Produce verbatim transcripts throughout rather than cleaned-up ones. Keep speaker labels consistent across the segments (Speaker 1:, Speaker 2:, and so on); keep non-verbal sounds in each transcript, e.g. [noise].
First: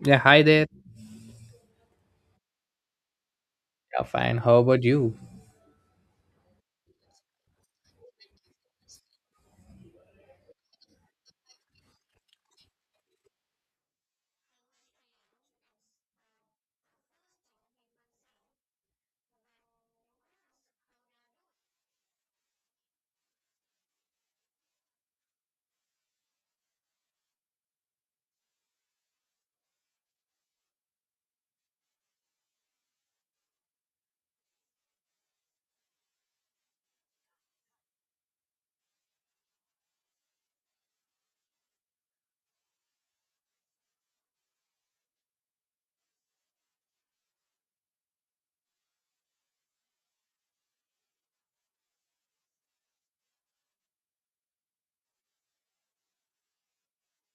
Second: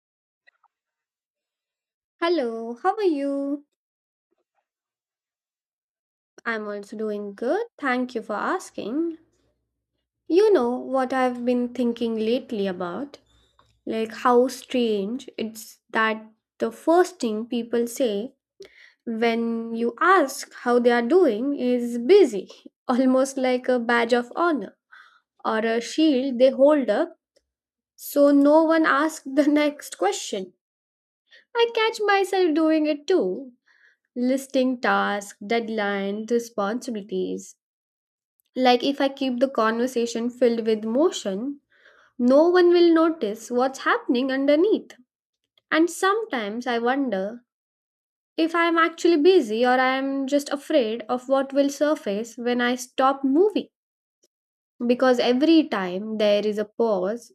Speaker 1: Yeah, hi there.
Speaker 2: Hello, how are you?
Speaker 1: Yeah, fine. How about you?
Speaker 2: I'm also doing good. Thank you for asking. You know what I've been thinking lately about? Like how strange it's that the first thing people say when you ask how they are doing is busy, [laughs] almost like a badge of honor or a shield they hold up so no one asks the [laughs] next question. I catch myself doing it too, listing tasks, deadlines, responsibilities. Like if I keep the conversation filled with motion, no one will notice what's happening underneath. And sometimes I wonder if I am actually busy or I am just afraid of what will surface when I stop moving. Because every time there is a pause,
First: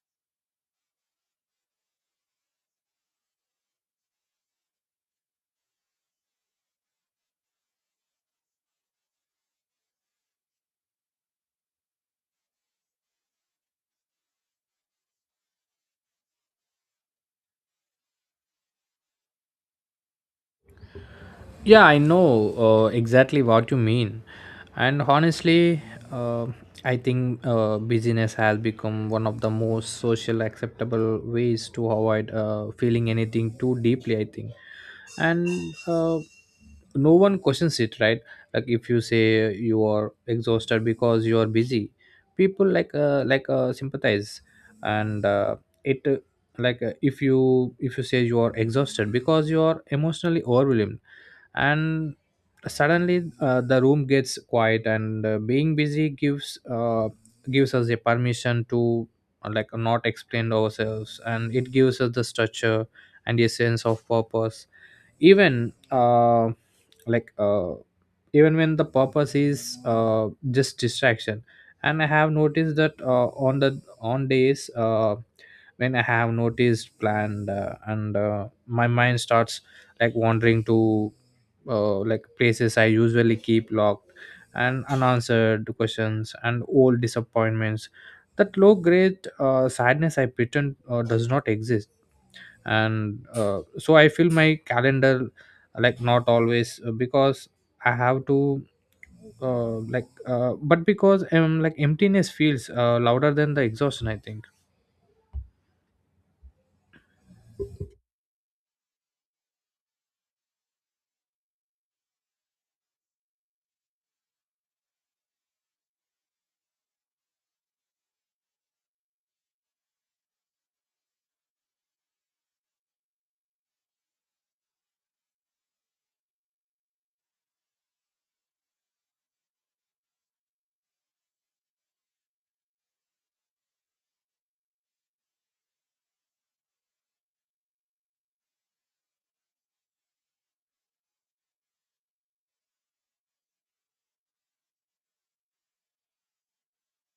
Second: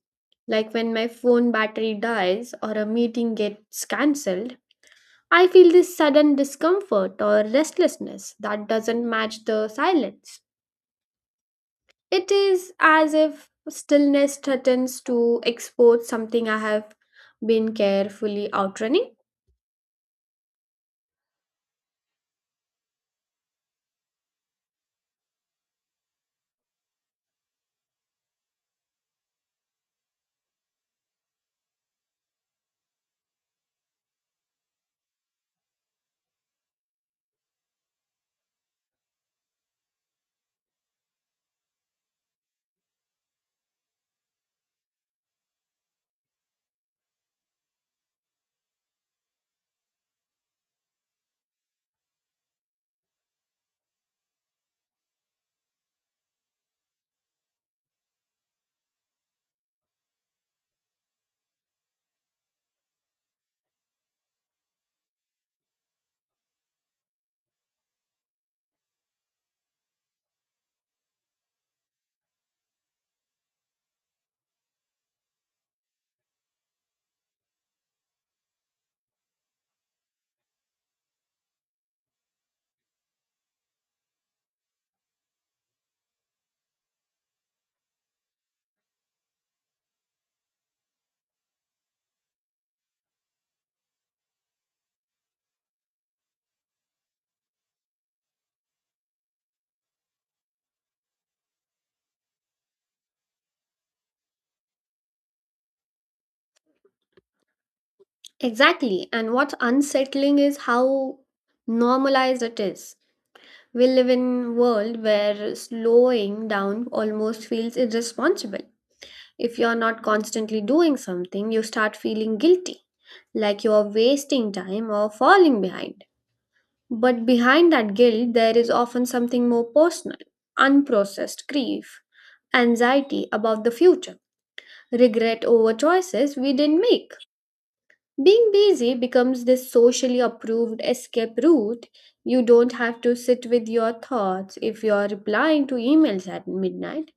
Speaker 2: like when my phone battery dies or a meeting gets cancelled, I feel this sudden discomfort or restlessness that doesn't match the silence. It is as if stillness threatens to expose something I have been carefully outrunning.
Speaker 1: Yeah, I know uh, exactly what you mean. And honestly, uh, I think uh, busyness has become one of the most social acceptable ways to avoid uh, feeling anything too deeply, I think. And uh, no one questions it, right? Like if you say you are exhausted because you are busy, people like uh, like uh, sympathize and uh, it uh, like uh, if you if you say you are exhausted because you are emotionally overwhelmed and suddenly uh, the room gets quiet and uh, being busy gives uh, gives us a permission to uh, like not explain ourselves, and it gives us the structure and a sense of purpose even uh, like uh, even when the purpose is uh, just distraction. And I have noticed that uh, on the on days uh, when I have noticed planned uh, and uh, my mind starts like wandering to uh, like places I usually keep locked, and unanswered questions and old disappointments, that low grade uh, sadness I pretend uh, does not exist. And uh, so I feel my calendar like not always uh, because I have to uh, like uh, but because um like emptiness feels uh, louder than the exhaustion, I think.
Speaker 2: Exactly. And what's unsettling is how normalized it is. We live in a world where slowing down almost feels irresponsible. If you're not constantly doing something, you start feeling guilty, like you're wasting time or falling behind. But behind that guilt, there is often something more personal, unprocessed grief, anxiety about the future, regret over choices we didn't make. Being busy becomes this socially approved escape route. You don't have to sit with your thoughts if you're replying to emails at midnight.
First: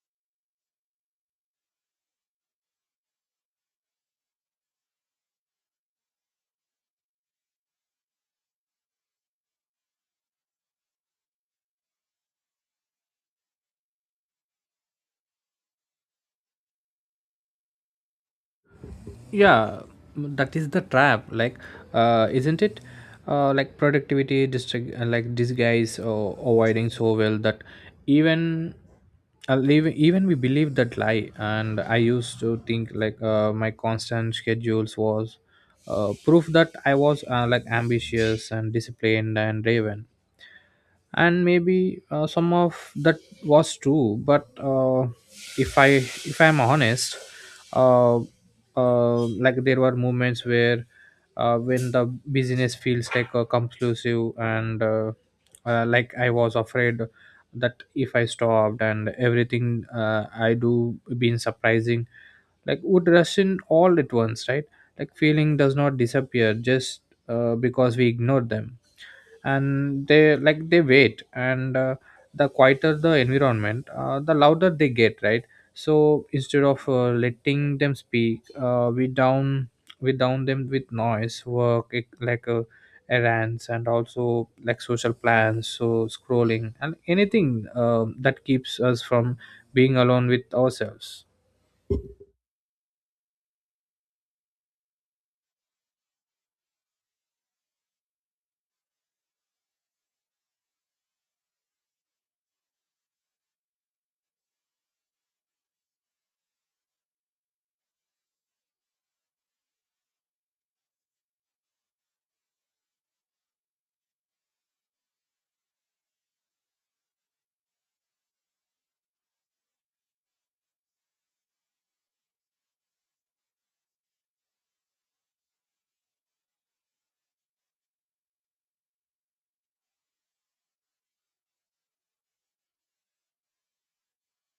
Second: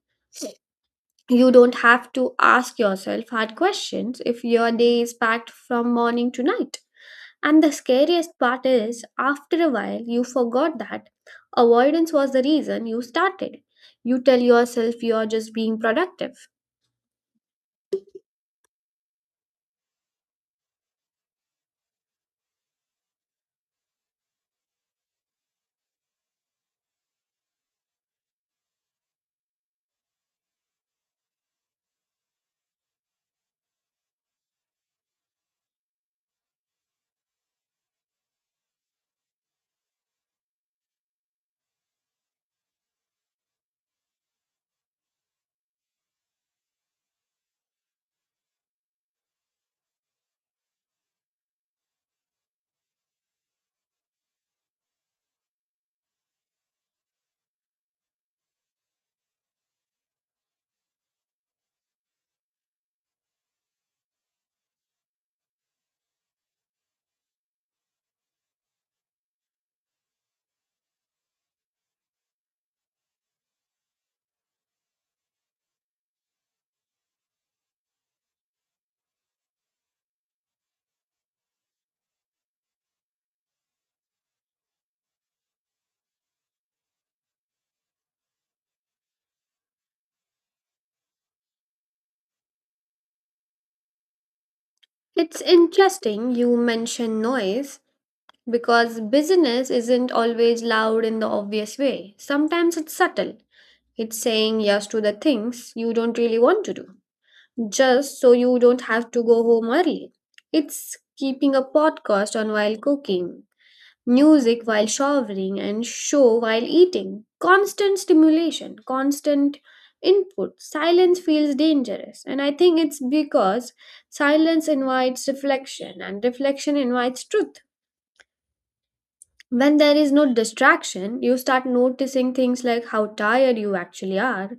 Speaker 2: You don't have to ask yourself hard questions if your day is packed from morning to night. And the scariest part is, after a while, you forgot that avoidance was the reason you started. You tell yourself you're just being productive.
Speaker 1: Yeah, that is the trap, like uh, isn't it? Uh, like productivity district uh, like disguise or avoiding so well that even uh, leave, even we believe that lie. And I used to think like uh, my constant schedules was uh, proof that I was uh, like ambitious and disciplined and driven, and maybe uh, some of that was true. But uh, if I if I'm honest, uh, uh, like there were moments where uh, when the business feels like a conclusive, and uh, uh, like I was afraid that if I stopped and everything uh, I do being surprising like would rush in all at once, right? Like feeling does not disappear just uh, because we ignore them, and they like they wait. And uh, the quieter the environment, uh, the louder they get, right? So instead of uh, letting them speak, uh, we down we down them with noise, work, ec- like uh, errands, and also like social plans, so scrolling and anything um that keeps us from being alone with ourselves.
Speaker 2: It's interesting you mention noise because business isn't always loud in the obvious way. Sometimes it's subtle. It's saying yes to the things you don't really want to do, just so you don't have to go home early. It's keeping a podcast on while cooking, music while showering, and show while eating. Constant stimulation, constant input. Silence feels dangerous. And I think it's because silence invites reflection and reflection invites truth. When there is no distraction, you start noticing things like how tired you actually are,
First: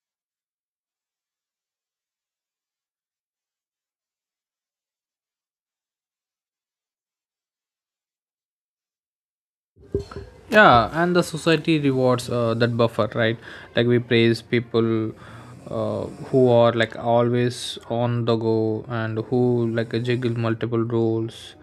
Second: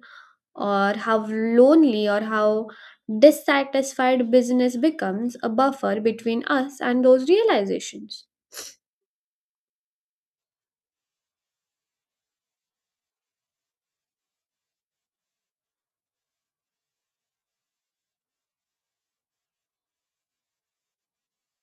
Speaker 2: or how lonely, or how dissatisfied. Business becomes a buffer between us and those realizations.
Speaker 1: Yeah, and the society rewards uh, that buffer, right? Like we praise people uh, who are like always on the go, and who like juggle multiple roles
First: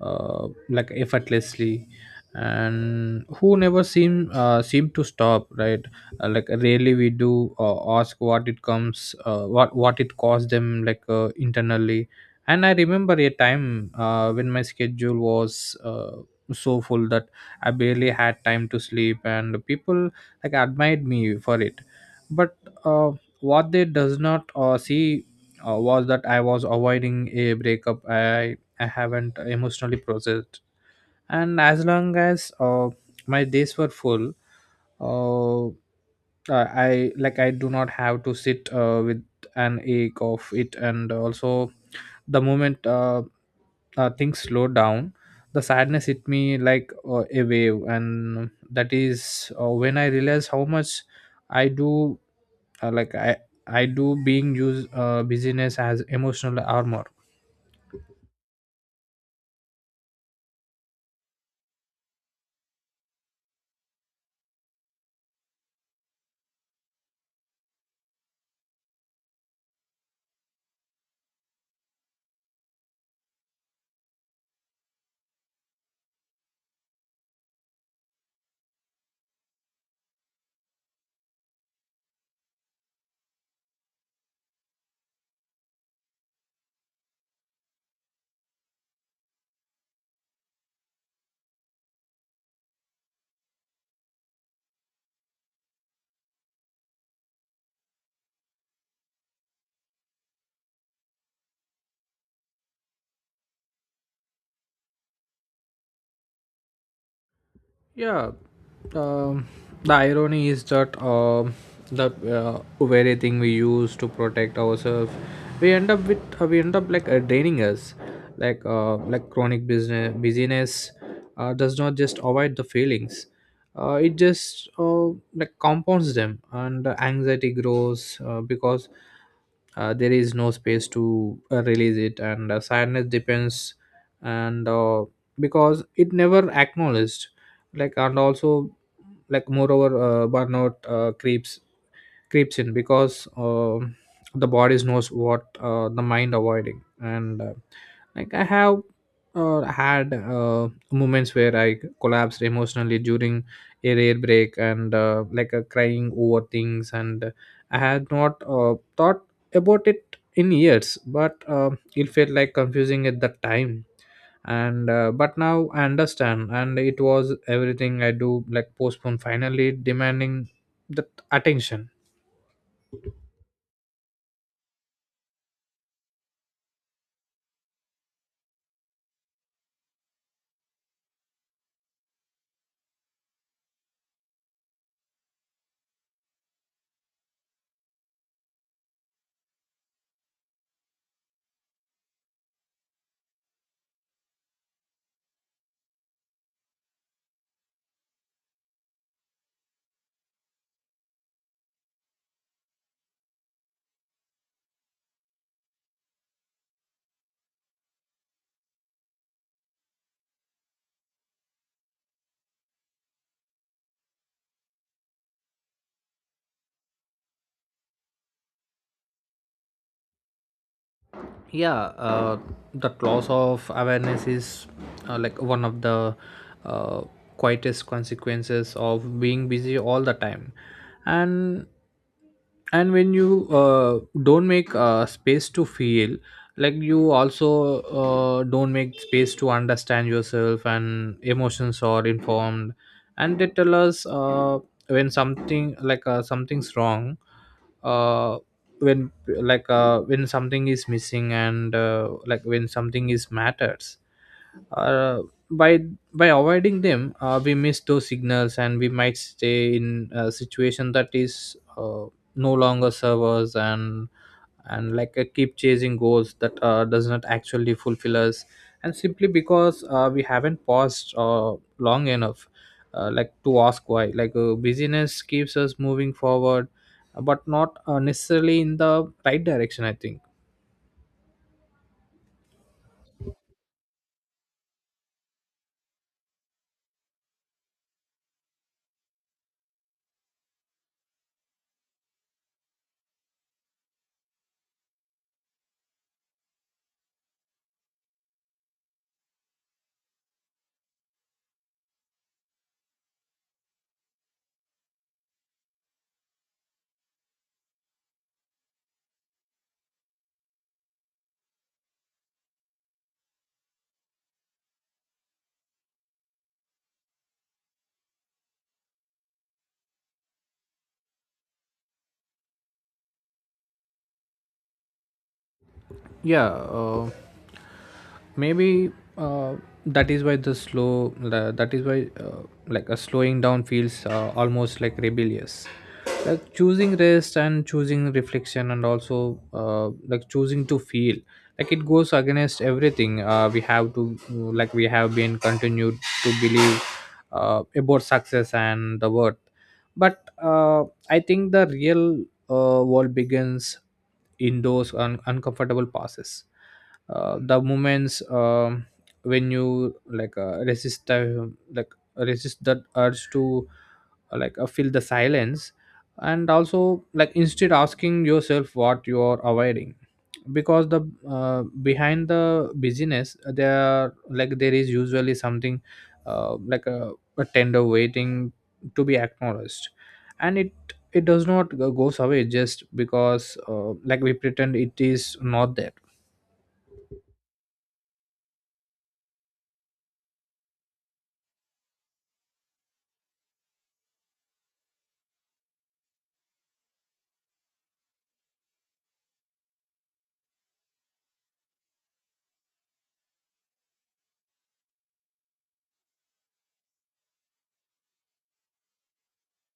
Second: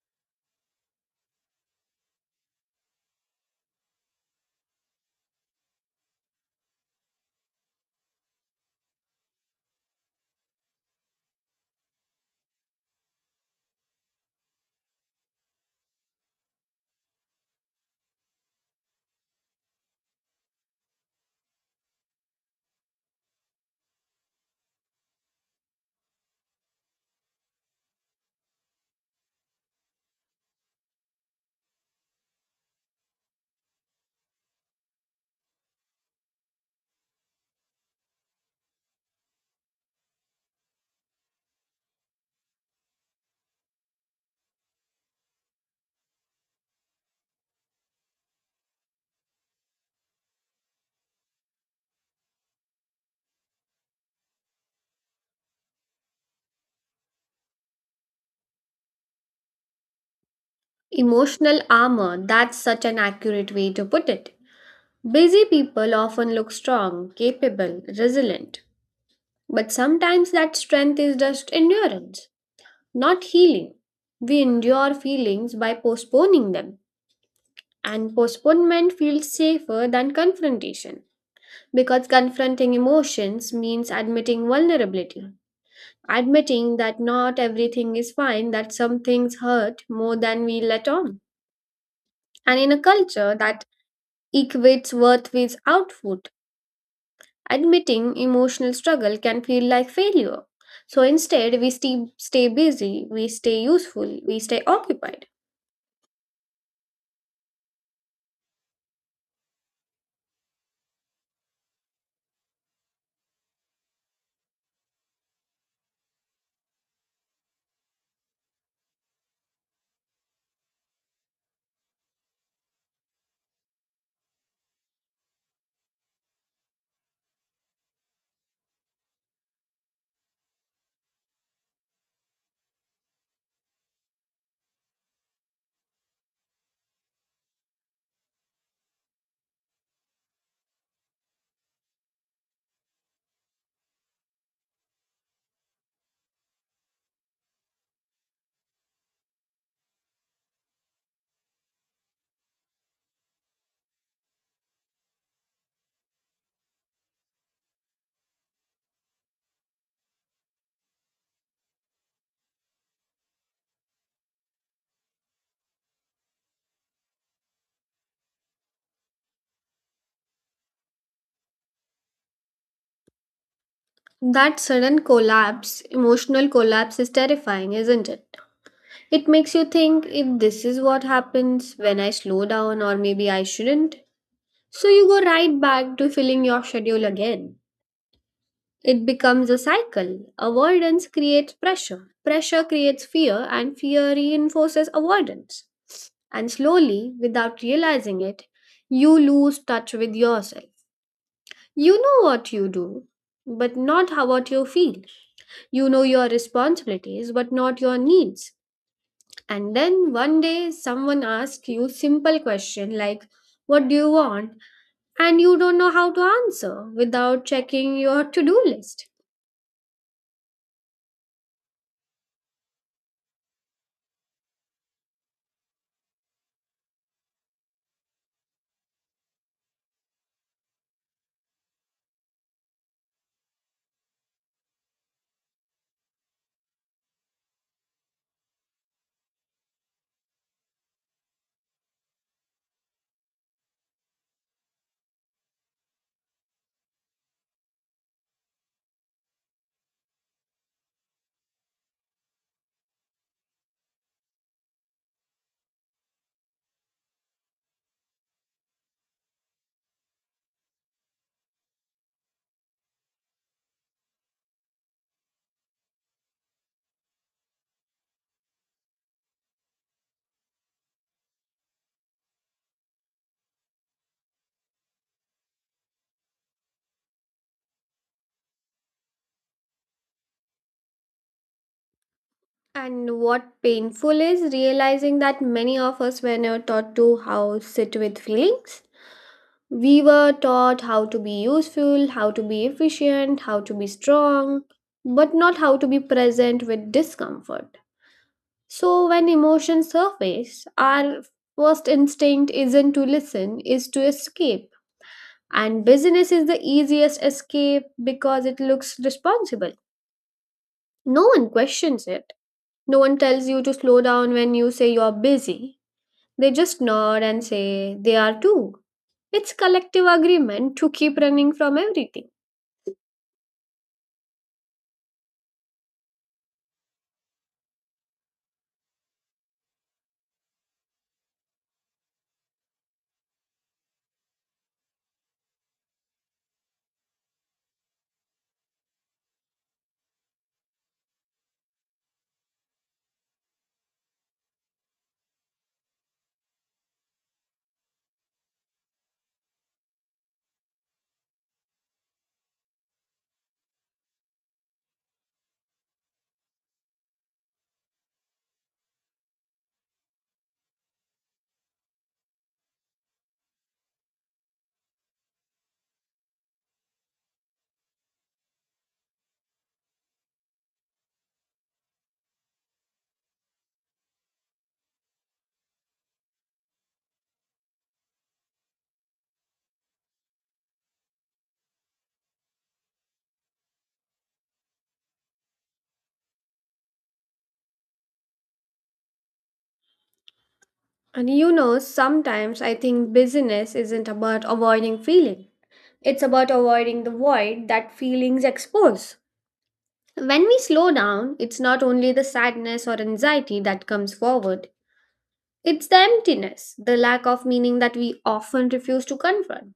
Speaker 1: uh, like effortlessly, and who never seem uh, seem to stop, right? Uh, like rarely we do uh, ask what it comes uh, what what it cost them, like uh, internally. And I remember a time uh, when my schedule was uh, so full that I barely had time to sleep, and people like admired me for it. But uh, what they does not uh, see uh, was that I was avoiding a breakup I I haven't emotionally processed, and as long as uh, my days were full, uh, I I- like I do not have to sit uh, with an ache of it. And also, the moment uh, uh, things slow down, the sadness hit me like uh, a wave, and that is uh, when I realize how much I do uh, like i I do being use uh, busyness as emotional armor.
Speaker 2: Emotional armor, that's such an accurate way to put it. Busy people often look strong, capable, resilient, but sometimes that strength is just endurance, not healing. We endure feelings by postponing them, and postponement feels safer than confrontation because confronting emotions means admitting vulnerability, admitting that not everything is fine, that some things hurt more than we let on. And in a culture that equates worth with output. Admitting emotional struggle can feel like failure. So instead, we stay, stay busy, we stay useful, we stay occupied.
Speaker 1: Yeah, um, the irony is that um the uh, very thing we use to protect ourselves, we end up with uh, we end up like uh, draining us, like uh, like chronic business busyness uh, does not just avoid the feelings, uh, it just uh, like compounds them. And the anxiety grows uh, because uh, there is no space to uh, release it, and uh, sadness depends, and uh, because it never acknowledged, like. And also like moreover, uh, burnout uh, creeps creeps in because um the body knows what uh, the mind avoiding. And uh, like I have uh, had uh, moments where I collapsed emotionally during a rare break, and uh, like uh, crying over things and I had not uh, thought about it in years. But uh, it felt like confusing at that time, and uh, but now I understand, and it was everything I do like postpone finally demanding the attention.
Speaker 2: That sudden collapse, emotional collapse, is terrifying, isn't it? It makes you think if this is what happens when I slow down, or maybe I shouldn't. So you go right back to filling your schedule again. It becomes a cycle. Avoidance creates pressure. Pressure creates fear, and fear reinforces avoidance. And slowly, without realizing it, you lose touch with yourself. You know what you do, but not how what you feel. You know your responsibilities, but not your needs. And then one day someone asks you simple question like, what do you want? And you don't know how to answer without checking your to-do list.
Speaker 1: Yeah, uh, that loss of awareness is uh, like one of the uh, quietest consequences of being busy all the time. and and when you uh, don't make uh, space to feel, like you also uh, don't make space to understand yourself. And emotions are informed, and they tell us uh, when something like uh, something's wrong, uh, when like uh, when something is missing, and uh, like when something is matters, uh, by by avoiding them, uh, we miss those signals, and we might stay in a situation that is uh, no longer servers, and and like uh, keep chasing goals that uh, does not actually fulfill us, and simply because uh, we haven't paused uh, long enough uh, like to ask why. Like uh, busyness keeps us moving forward, but not uh, necessarily in the right direction, I think.
Speaker 2: And what painful is realizing that many of us were never taught to how sit with feelings. We were taught how to be useful, how to be efficient, how to be strong, but not how to be present with discomfort. So, when emotions surface, our first instinct isn't to listen, is to escape. And business is the easiest escape because it looks responsible. No one questions it. No one tells you to slow down when you say you're busy. They just nod and say they are too. It's collective agreement to keep running from everything.
Speaker 1: Yeah, uh, maybe uh, that is why the slow the, that is why uh, like a slowing down feels uh, almost like rebellious. Like choosing rest and choosing reflection, and also uh, like choosing to feel, like it goes against everything uh, we have to like we have been continued to believe uh, about success and the worth. But uh, I think the real uh, world begins in those un- uncomfortable passes, uh, the moments um, when you like uh, resist the like resist that urge to uh, like uh, fill the silence, and also like instead asking yourself what you are avoiding, because the uh, behind the busyness there like there is usually something uh, like a, a tender waiting to be acknowledged, and it it does not go- goes away just because uh, like we pretend it is not there.
Speaker 2: And you know, sometimes I think busyness isn't about avoiding feeling. It's about avoiding the void that feelings expose. When we slow down, it's not only the sadness or anxiety that comes forward, it's the emptiness, the lack of meaning that we often refuse to confront.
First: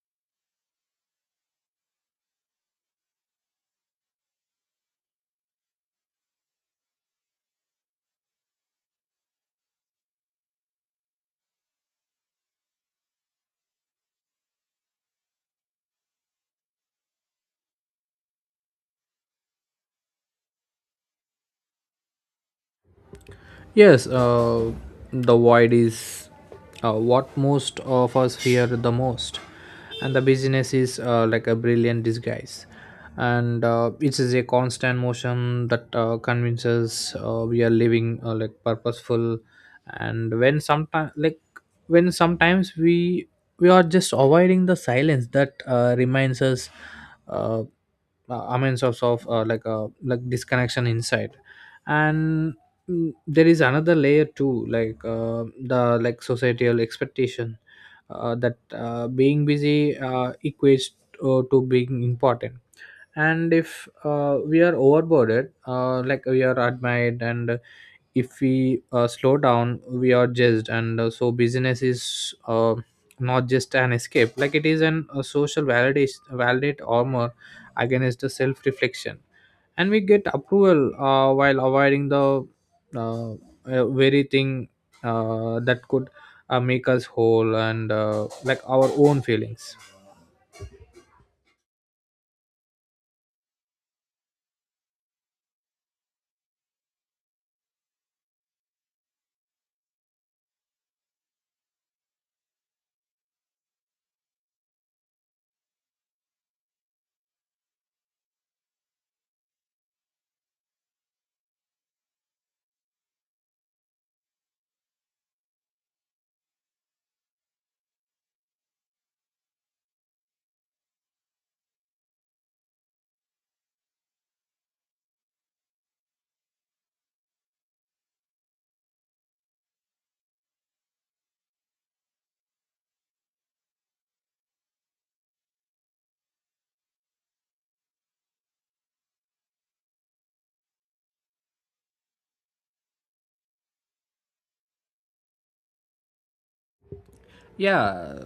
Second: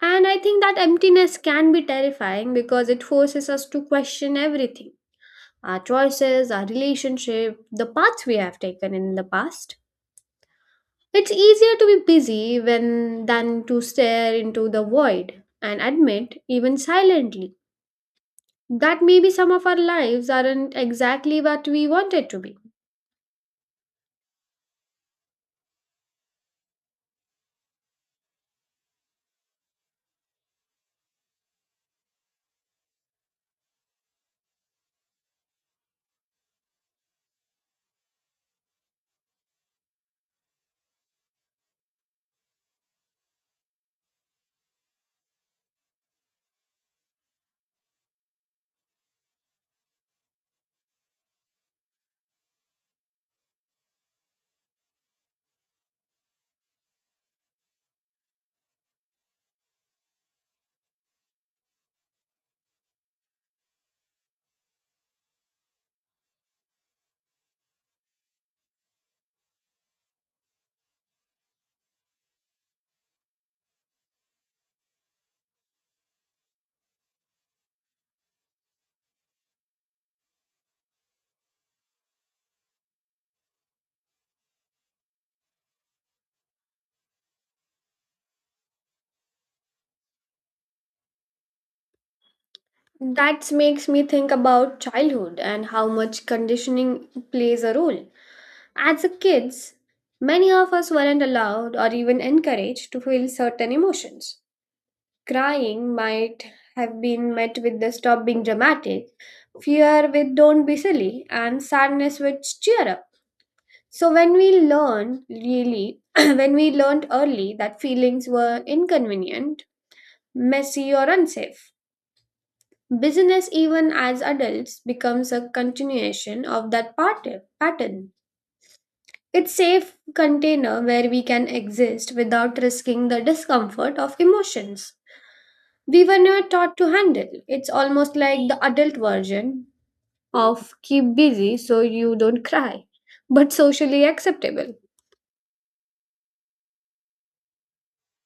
Speaker 2: And I think that emptiness can be terrifying because it forces us to question everything, our choices, our relationship, the paths we have taken in the past. It's easier to be busy when, than to stare into the void and admit, even silently, that maybe some of our lives aren't exactly what we wanted to be.
Speaker 1: Yes, uh, the void is uh, what most of us fear the most, and the business is uh, like a brilliant disguise, and uh, it is a constant motion that uh, convinces uh, we are living uh, like purposeful, and when sometimes like when sometimes we we are just avoiding the silence that uh, reminds us uh, uh, amends of, of uh, like a like disconnection inside. And Mm, there is another layer too, like uh, the like societal expectation uh, that uh, being busy uh, equates uh, to being important, and if uh, we are overboarded, uh, like we are admired, and if we uh, slow down we are judged. And uh, so business is uh, not just an escape, like it is an a social validation validate armor against the self reflection, and we get approval uh, while avoiding the uh, uh, very thing uh, that could uh, make us whole, and uh, like our own feelings.
Speaker 2: That makes me think about childhood and how much conditioning plays a role. As a kids, many of us weren't allowed or even encouraged to feel certain emotions. Crying might have been met with the stop being dramatic, fear with don't be silly, and sadness with cheer up. So when we learn really, [clears throat] when we learned early that feelings were inconvenient, messy, or unsafe, business even as adults becomes a continuation of that part- pattern. It's safe container where we can exist without risking the discomfort of emotions we were never taught to handle. It's almost like the adult version of keep busy so you don't cry, but socially acceptable.
Speaker 1: Yeah,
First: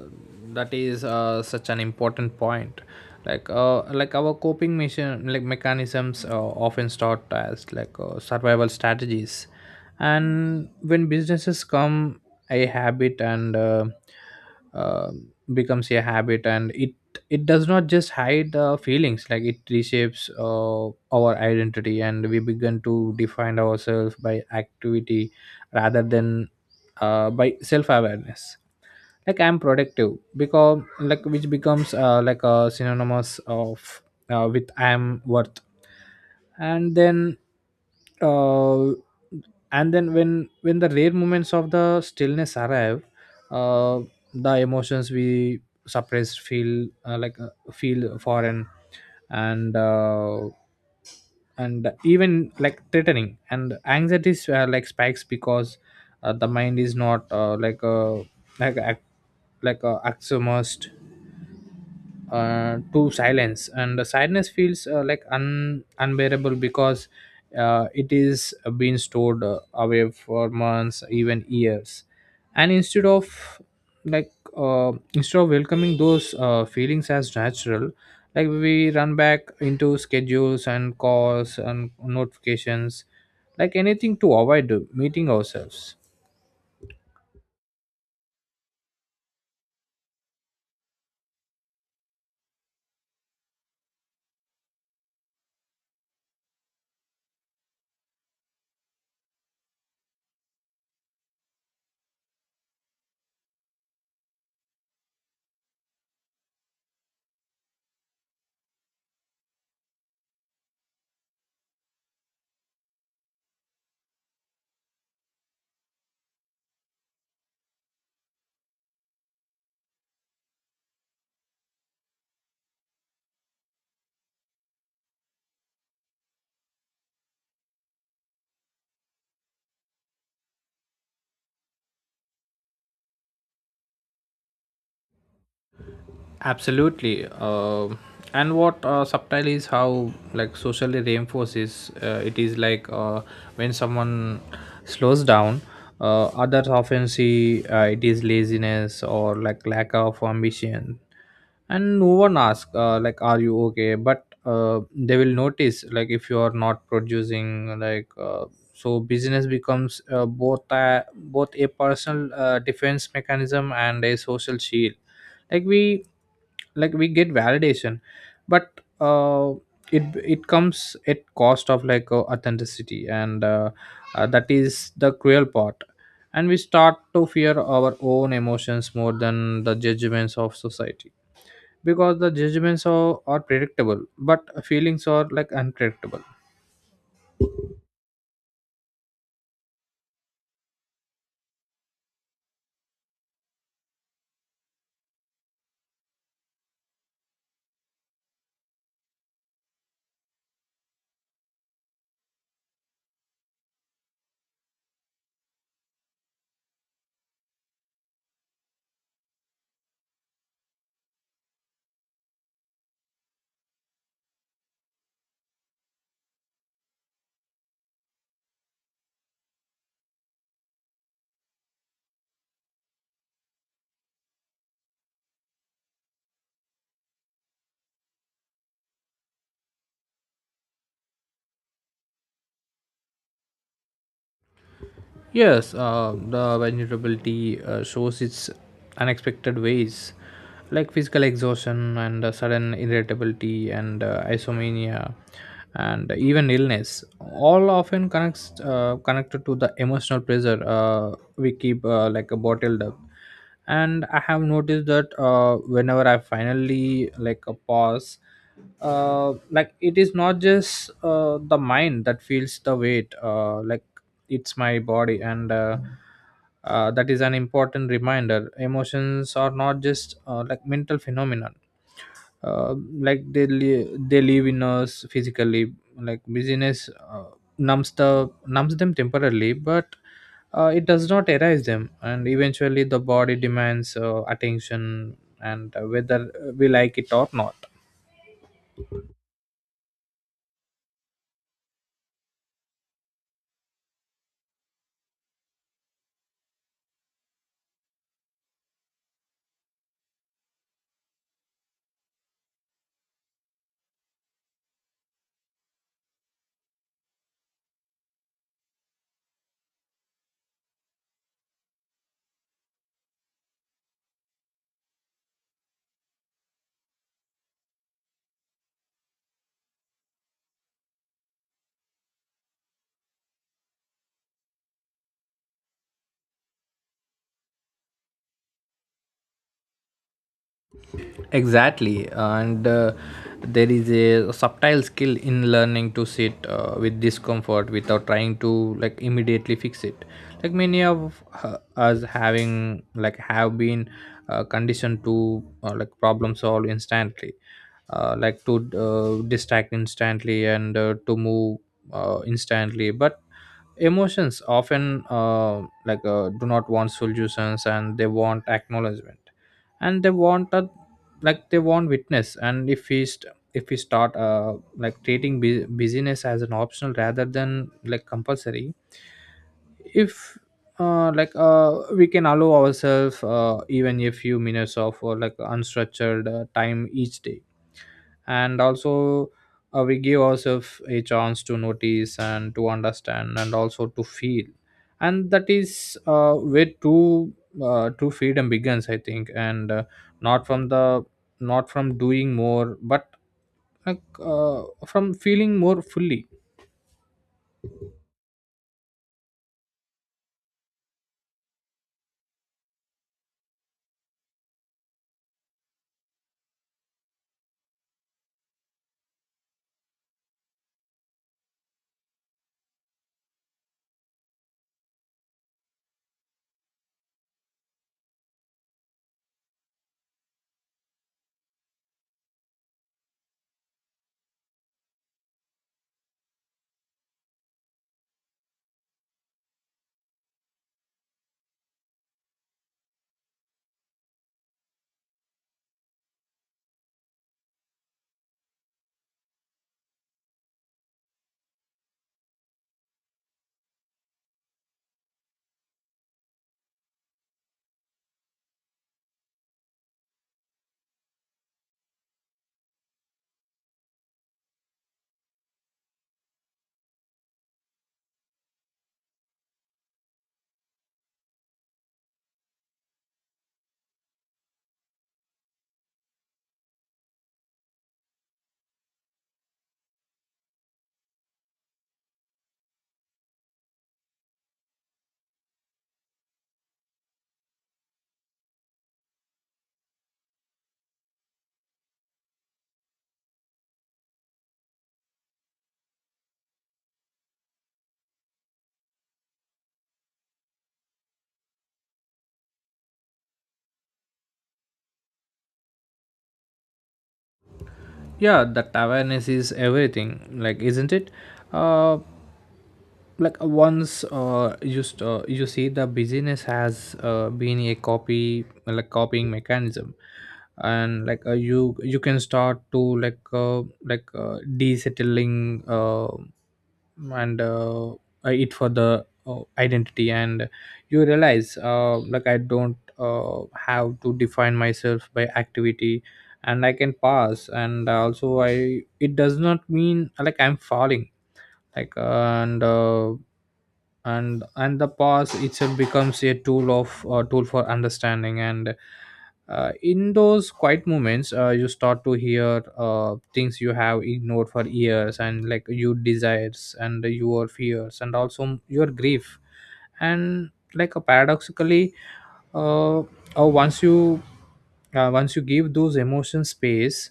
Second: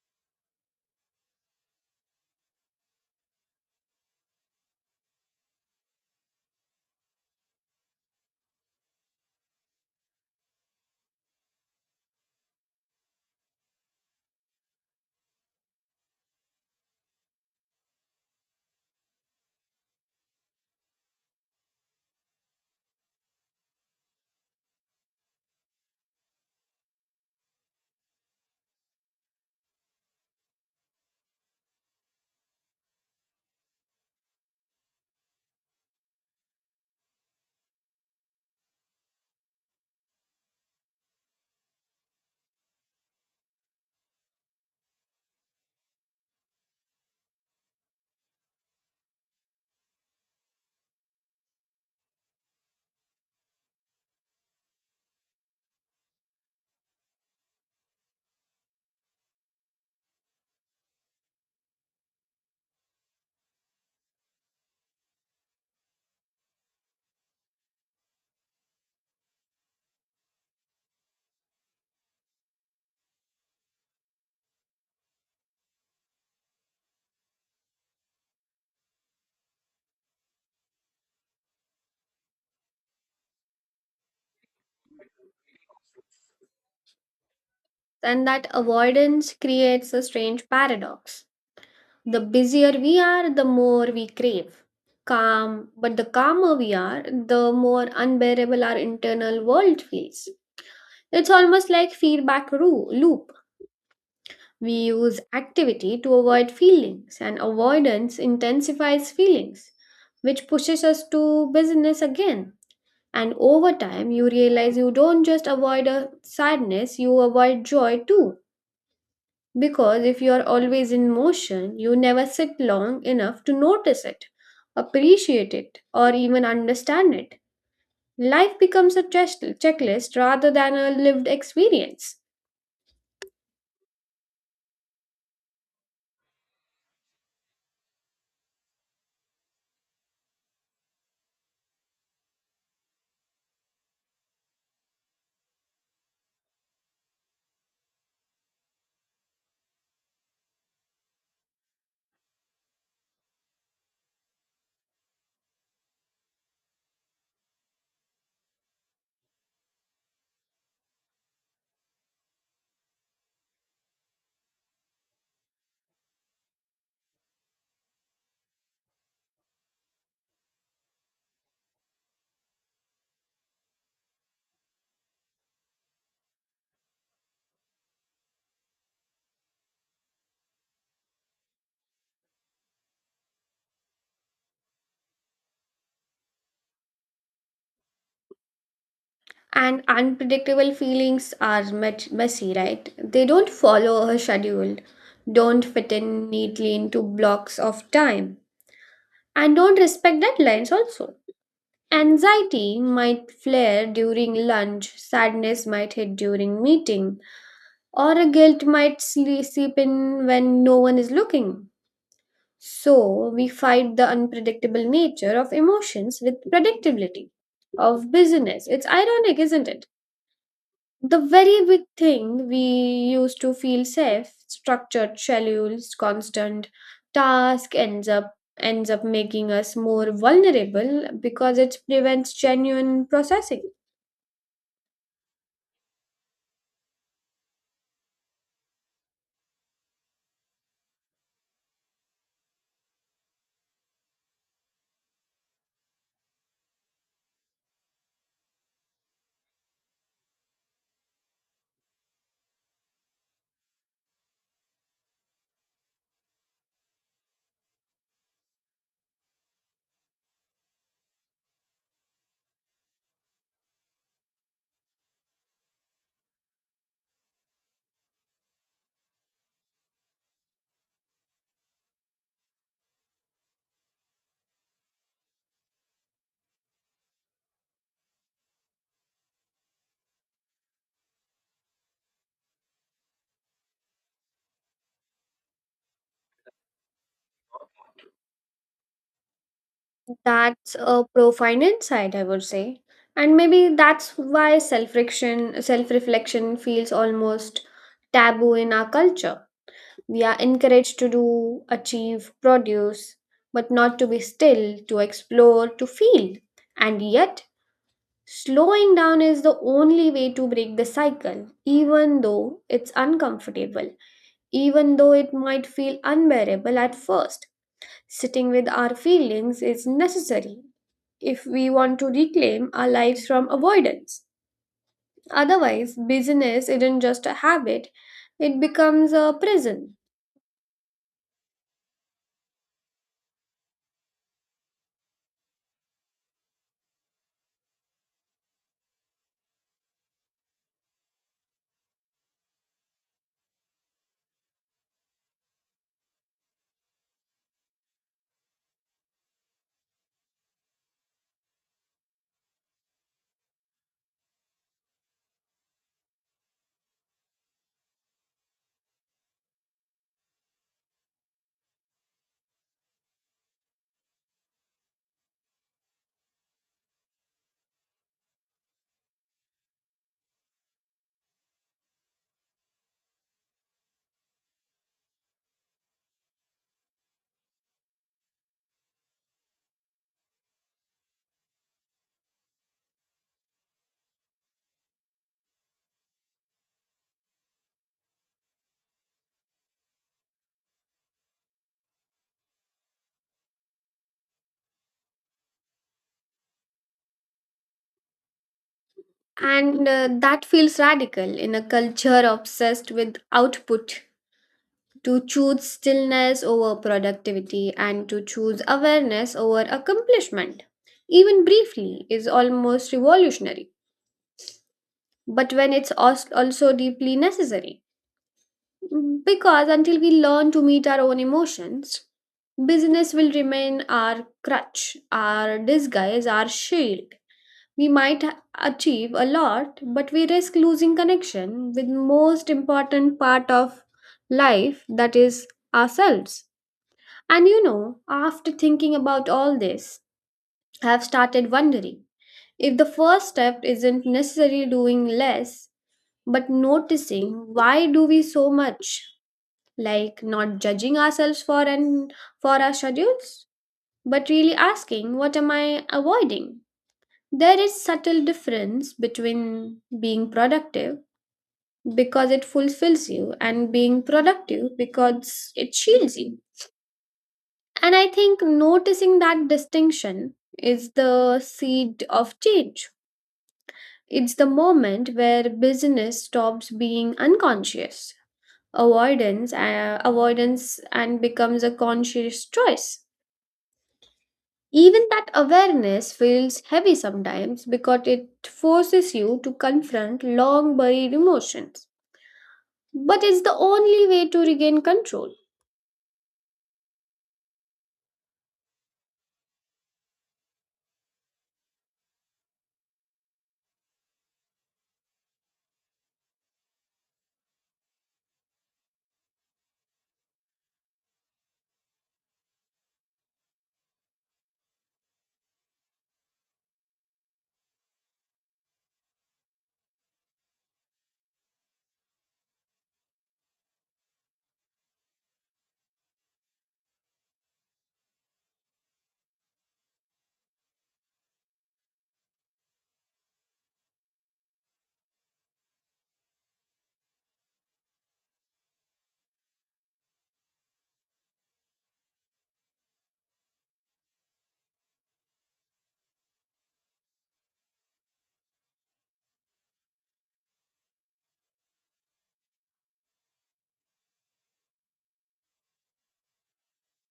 Speaker 1: that is uh, such an important point. Like uh, like our coping mission like mechanisms uh, often start as like uh, survival strategies, and when businesses come a habit and uh, uh, becomes a habit. And it it does not just hide uh, feelings, like it reshapes uh, our identity, and we begin to define ourselves by activity rather than uh, by self-awareness. Like I'm productive because like which becomes uh, like a synonymous of uh, with I'm worth. And then uh, and then when when the rare moments of the stillness arrive, uh, the emotions we suppress feel uh, like uh, feel foreign, and uh, and even like threatening. And anxiety s- uh, like spikes because uh, the mind is not uh, like a like a, like a axiomised uh, to silence, and the silence feels uh, like un- unbearable because uh, it is being stored uh, away for months, even years. And instead of like uh, instead of welcoming those uh, feelings as natural, like we run back into schedules and calls and notifications, like anything to avoid meeting ourselves.
Speaker 2: And that avoidance creates a strange paradox. The busier we are, the more we crave calm, but the calmer we are, the more unbearable our internal world feels. It's almost like feedback ru- loop. We use activity to avoid feelings, and avoidance intensifies feelings, which pushes us to business again. And over time, you realize you don't just avoid a sadness, you avoid joy too. Because if you are always in motion, you never sit long enough to notice it, appreciate it, or even understand it. Life becomes a check- checklist rather than a lived experience.
Speaker 1: Absolutely. Um and what uh, subtle is how like socially reinforces uh, it is, like uh, when someone slows down, uh, others often see uh, it is laziness or like lack of ambition, and no one asks uh, like are you okay? But uh, they will notice like if you are not producing, like uh, so business becomes uh, both a, both a personal uh, defense mechanism and a social shield. Like we like we get validation, but uh, it it comes at cost of like uh, authenticity, and uh, uh, that is the cruel part, and we start to fear our own emotions more than the judgments of society, because the judgments are, are predictable, but feelings are like unpredictable.
Speaker 2: And unpredictable feelings are met messy, right? They don't follow a schedule, don't fit in neatly into blocks of time, and don't respect deadlines also. Anxiety might flare during lunch, sadness might hit during meeting, or a guilt might sle- seep in when no one is looking. So, we fight the unpredictable nature of emotions with predictability of business. It's ironic, isn't it? The very big thing we used to feel safe, structured schedules, constant task, ends up ends up making us more vulnerable because it prevents genuine processing.
Speaker 1: Yes, uh, the vulnerability uh, shows its unexpected ways, like physical exhaustion and uh, sudden irritability and uh, isomania, and even illness. All often connects uh, connected to the emotional pressure uh, we keep uh, like uh, bottled up and i have noticed that uh, whenever i finally like a pause, uh, like it is not just uh, the mind that feels the weight, uh, like it's my body and uh, uh, that is an important reminder. Emotions are not just uh, like mental phenomenon. uh, like they li- they live in us physically. Like busyness uh, numbs the numbs them temporarily, but uh, it does not erase them, and eventually the body demands uh, attention and uh, whether we like it or not.
Speaker 2: That's a profound insight, I would say. And maybe that's why self-reflection self-reflection feels almost taboo in our culture. We are encouraged to do, achieve, produce, but not to be still, to explore, to feel. And yet, slowing down is the only way to break the cycle, even though it's uncomfortable, even though it might feel unbearable at first. Sitting with our feelings is necessary if we want to reclaim our lives from avoidance. Otherwise, busyness isn't just a habit, it becomes a prison.
Speaker 1: Exactly, and uh, there is a subtle skill in learning to sit uh, with discomfort without trying to like immediately fix it. Like many of uh, us having like have been uh, conditioned to uh, like problem solve instantly, uh, like to uh, distract instantly and uh, to move uh, instantly, but emotions often uh, like uh, do not want solutions, and they want acknowledgement, and they want a like they want witness. And if we st- if we start uh like treating bu- busyness as an optional rather than like compulsory, if uh, like uh, we can allow ourselves uh, even a few minutes of uh, like unstructured uh, time each day, and also uh, we give ourselves a chance to notice and to understand and also to feel. And that is uh, where true uh, true freedom begins, i think, and uh, not from the not from doing more but like uh, from feeling more fully.
Speaker 2: And uh, that feels radical in a culture obsessed with output, to choose stillness over productivity and to choose awareness over accomplishment, even briefly, is almost revolutionary, but when it's als- also deeply necessary. Because until we learn to meet our own emotions, business will remain our crutch, our disguise, our shield. We might achieve a lot, but we risk losing connection with most important part of life, that is ourselves. And you know, after thinking about all this, I have started wondering if the first step isn't necessarily doing less, but noticing why do we so much, like not judging ourselves for and for our schedules, but really asking what am I avoiding? There is subtle difference between being productive because it fulfills you and being productive because it shields you. And I think noticing that distinction is the seed of change. It's the moment where business stops being unconscious avoidance uh, avoidance and becomes a conscious choice. Even that awareness feels heavy sometimes because it forces you to confront long buried emotions. But it's the only way to regain control.
Speaker 1: Yeah, that awareness is everything, like, isn't it? Uh like uh, once uh just uh, You see the business has uh, been a copy like copying mechanism, and like uh, you you can start to like uh, like uh, desettling uh, and uh, it for the uh, identity. And you realize uh, like i don't uh, have to define myself by activity, and i can pass, and also i it does not mean like i'm falling. like uh, and uh, and and the past itself becomes a tool of uh, tool for understanding. And uh, in those quiet moments uh, you start to hear uh, things you have ignored for years, and like your desires and your fears and also your grief. And like uh, paradoxically, uh, uh, once you uh, once you give those emotions space,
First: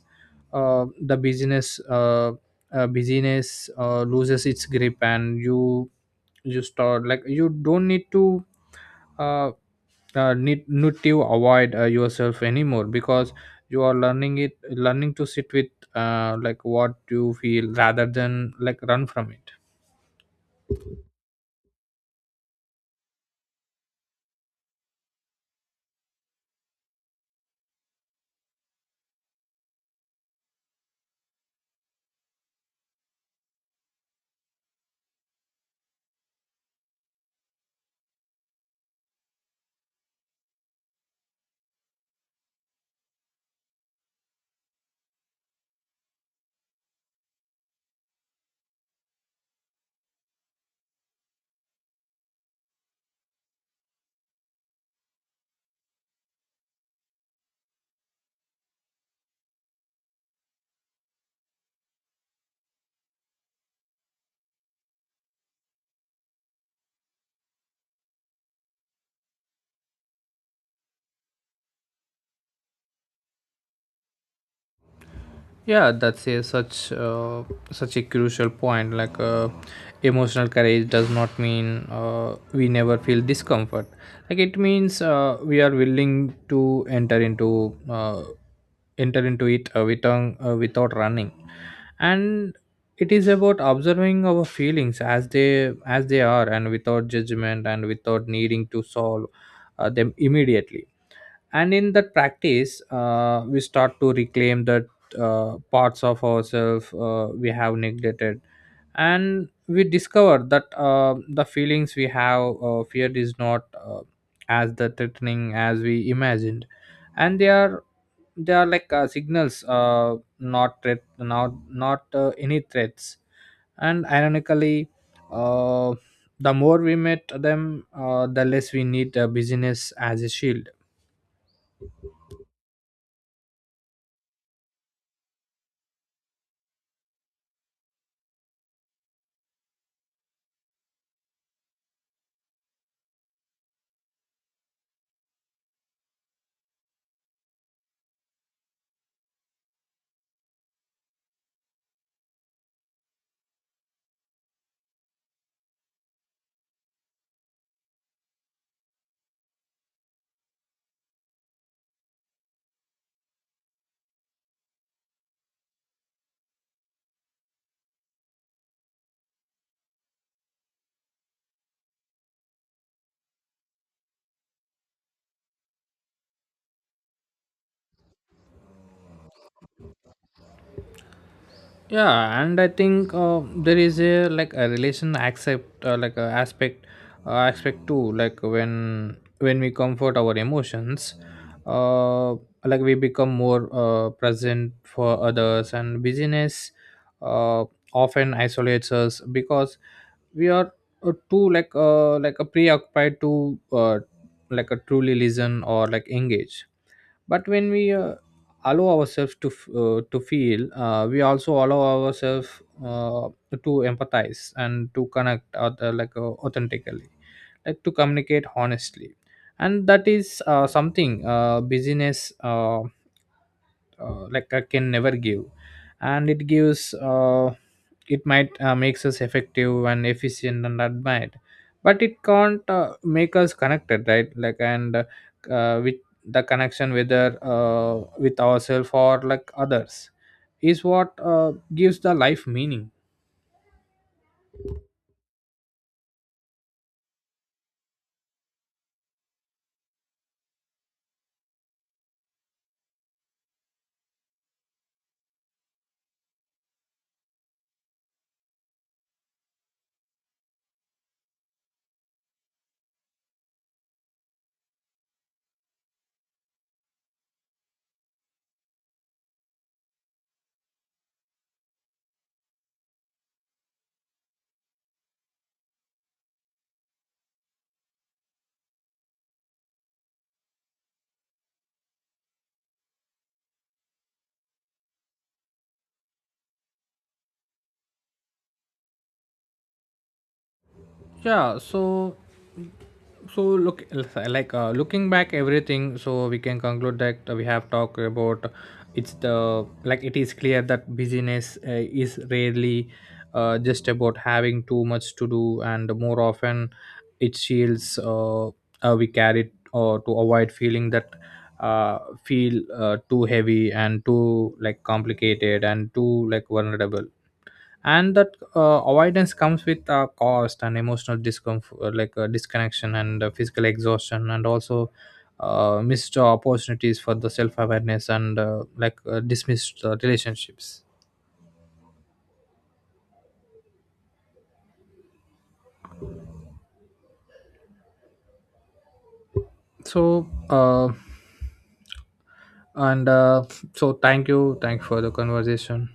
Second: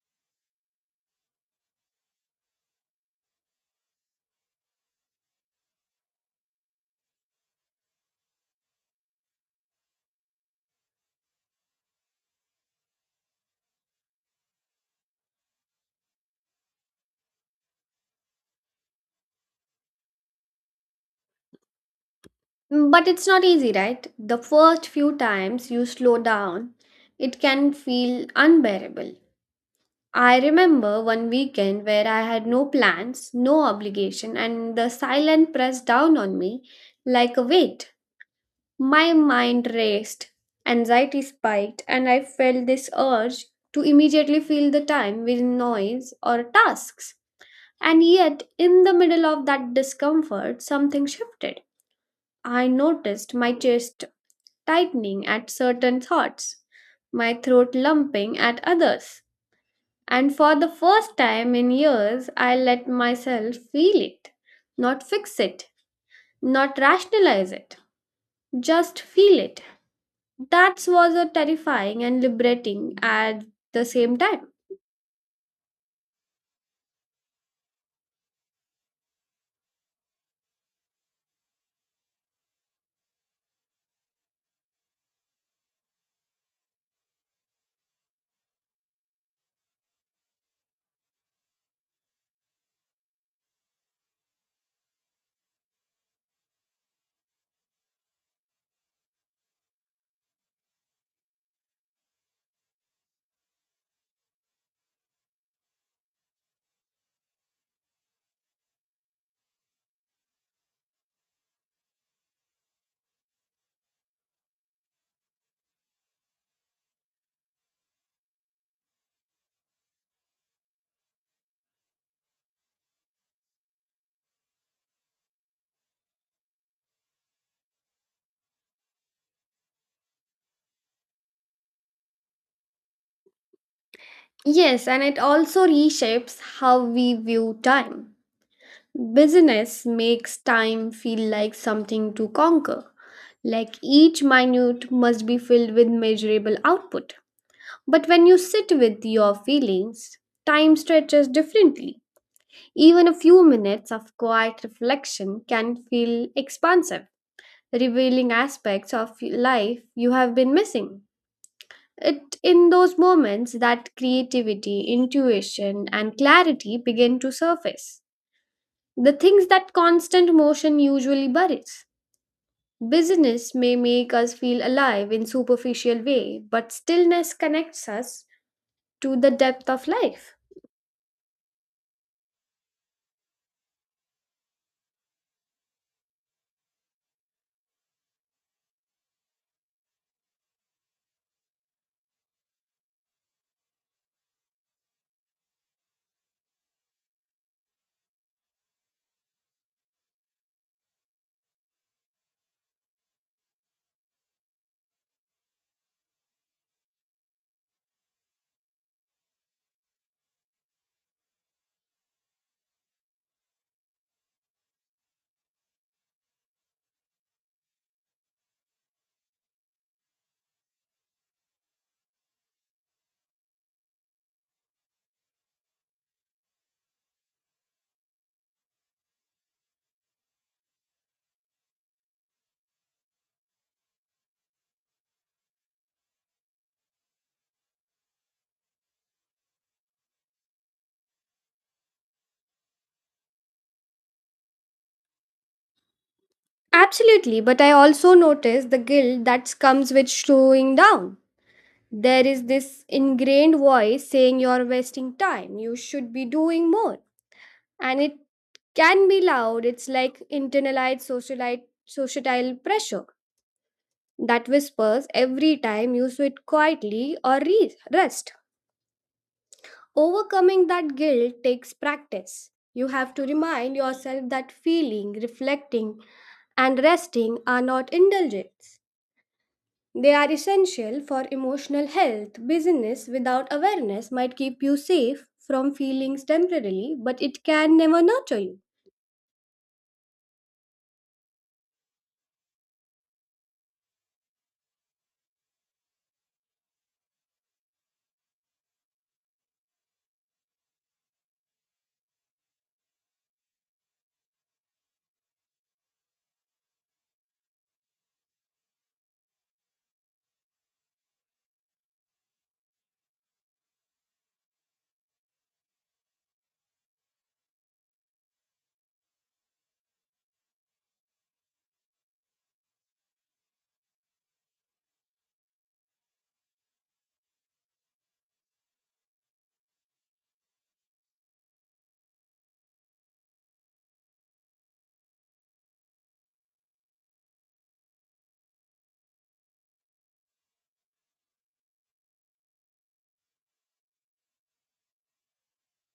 Speaker 1: uh, the business uh, uh, busyness uh, loses its grip, and you you start, like, you don't need to uh, uh need, need to avoid uh, yourself anymore, because you are learning it learning to sit with uh like what you feel rather than like run from it.
Speaker 2: Mm, but it's not easy, right? The first few times you slow down, it can feel unbearable. I remember one weekend where I had no plans, no obligation, and the silence pressed down on me like a weight. My mind raced, anxiety spiked, and I felt this urge to immediately fill the time with noise or tasks. And yet, in the middle of that discomfort, something shifted. I noticed my chest tightening at certain thoughts, my throat lumping at others. And for the first time in years, I let myself feel it, not fix it, not rationalize it, just feel it. That was a terrifying and liberating at the same time.
Speaker 1: Yeah, that's a such uh, such a crucial point. Like uh, emotional courage does not mean uh, we never feel discomfort. Like it means uh, we are willing to enter into uh, enter into it uh, without, uh, uh, without running. And it is about observing our feelings as they as they are, and without judgment and without needing to solve uh, them immediately. And in that practice uh, we start to reclaim that uh, parts of ourselves uh, we have neglected. And we discover that uh, the feelings we have uh, feared is not uh, as the threatening as we imagined. And they are they are like uh, signals, uh, not threat, not not uh, any threats. And ironically, uh, the more we met them, uh, the less we need uh, busyness as a shield.
Speaker 2: Yes, and it also reshapes how we view time. Business makes time feel like something to conquer, like each minute must be filled with measurable output. But when you sit with your feelings, time stretches differently. Even a few minutes of quiet reflection can feel expansive, revealing aspects of life you have been missing. It in those moments that creativity, intuition, and clarity begin to surface. The things that constant motion usually buries. Busyness may make us feel alive in superficial way, but stillness connects us to the depth of life.
Speaker 1: Yeah, and i think uh, there is a like a relation accept uh, like a aspect uh, aspect too. Like when when we comfort our emotions, uh, like we become more uh, present for others, and busyness uh, often isolates us because we are uh, too like uh, like a preoccupied to uh, like a truly listen or like engage. But when we uh, allow ourselves to f- uh, to feel, uh, we also allow ourselves uh, to empathize and to connect other like uh, authentically, like to communicate honestly. And that is uh, something uh, business uh, uh, like I can never give. And it gives uh, it might uh, makes us effective and efficient and admired, but it can't uh, make us connected, right? like and uh, which The connection, whether uh, with ourselves or like others, is what uh, gives the life meaning.
Speaker 2: Absolutely, but I also notice the guilt that comes with slowing down. There is this ingrained voice saying you're wasting time, you should be doing more. And it can be loud, it's like internalized socialite, societal pressure that whispers every time you sit quietly or re- rest. Overcoming that guilt takes practice. You have to remind yourself that feeling, reflecting, and resting are not indulgences. They are essential for emotional health. Business without awareness might keep you safe from feelings temporarily, but it can never nurture you.
Speaker 1: Yeah, so so look, like uh, looking back everything, so we can conclude that we have talked about, it's the like it is clear that busyness uh, is rarely uh, just about having too much to do, and more often it shields uh, uh, we carry or to avoid feeling that uh, feel uh, too heavy and too like complicated and too like vulnerable. And that uh, avoidance comes with a cost, and emotional discomfort like uh, disconnection and uh, physical exhaustion and also uh, missed opportunities for the self-awareness and uh, like uh, dismissed uh, relationships. So uh, and uh, so thank you thank you for the conversation.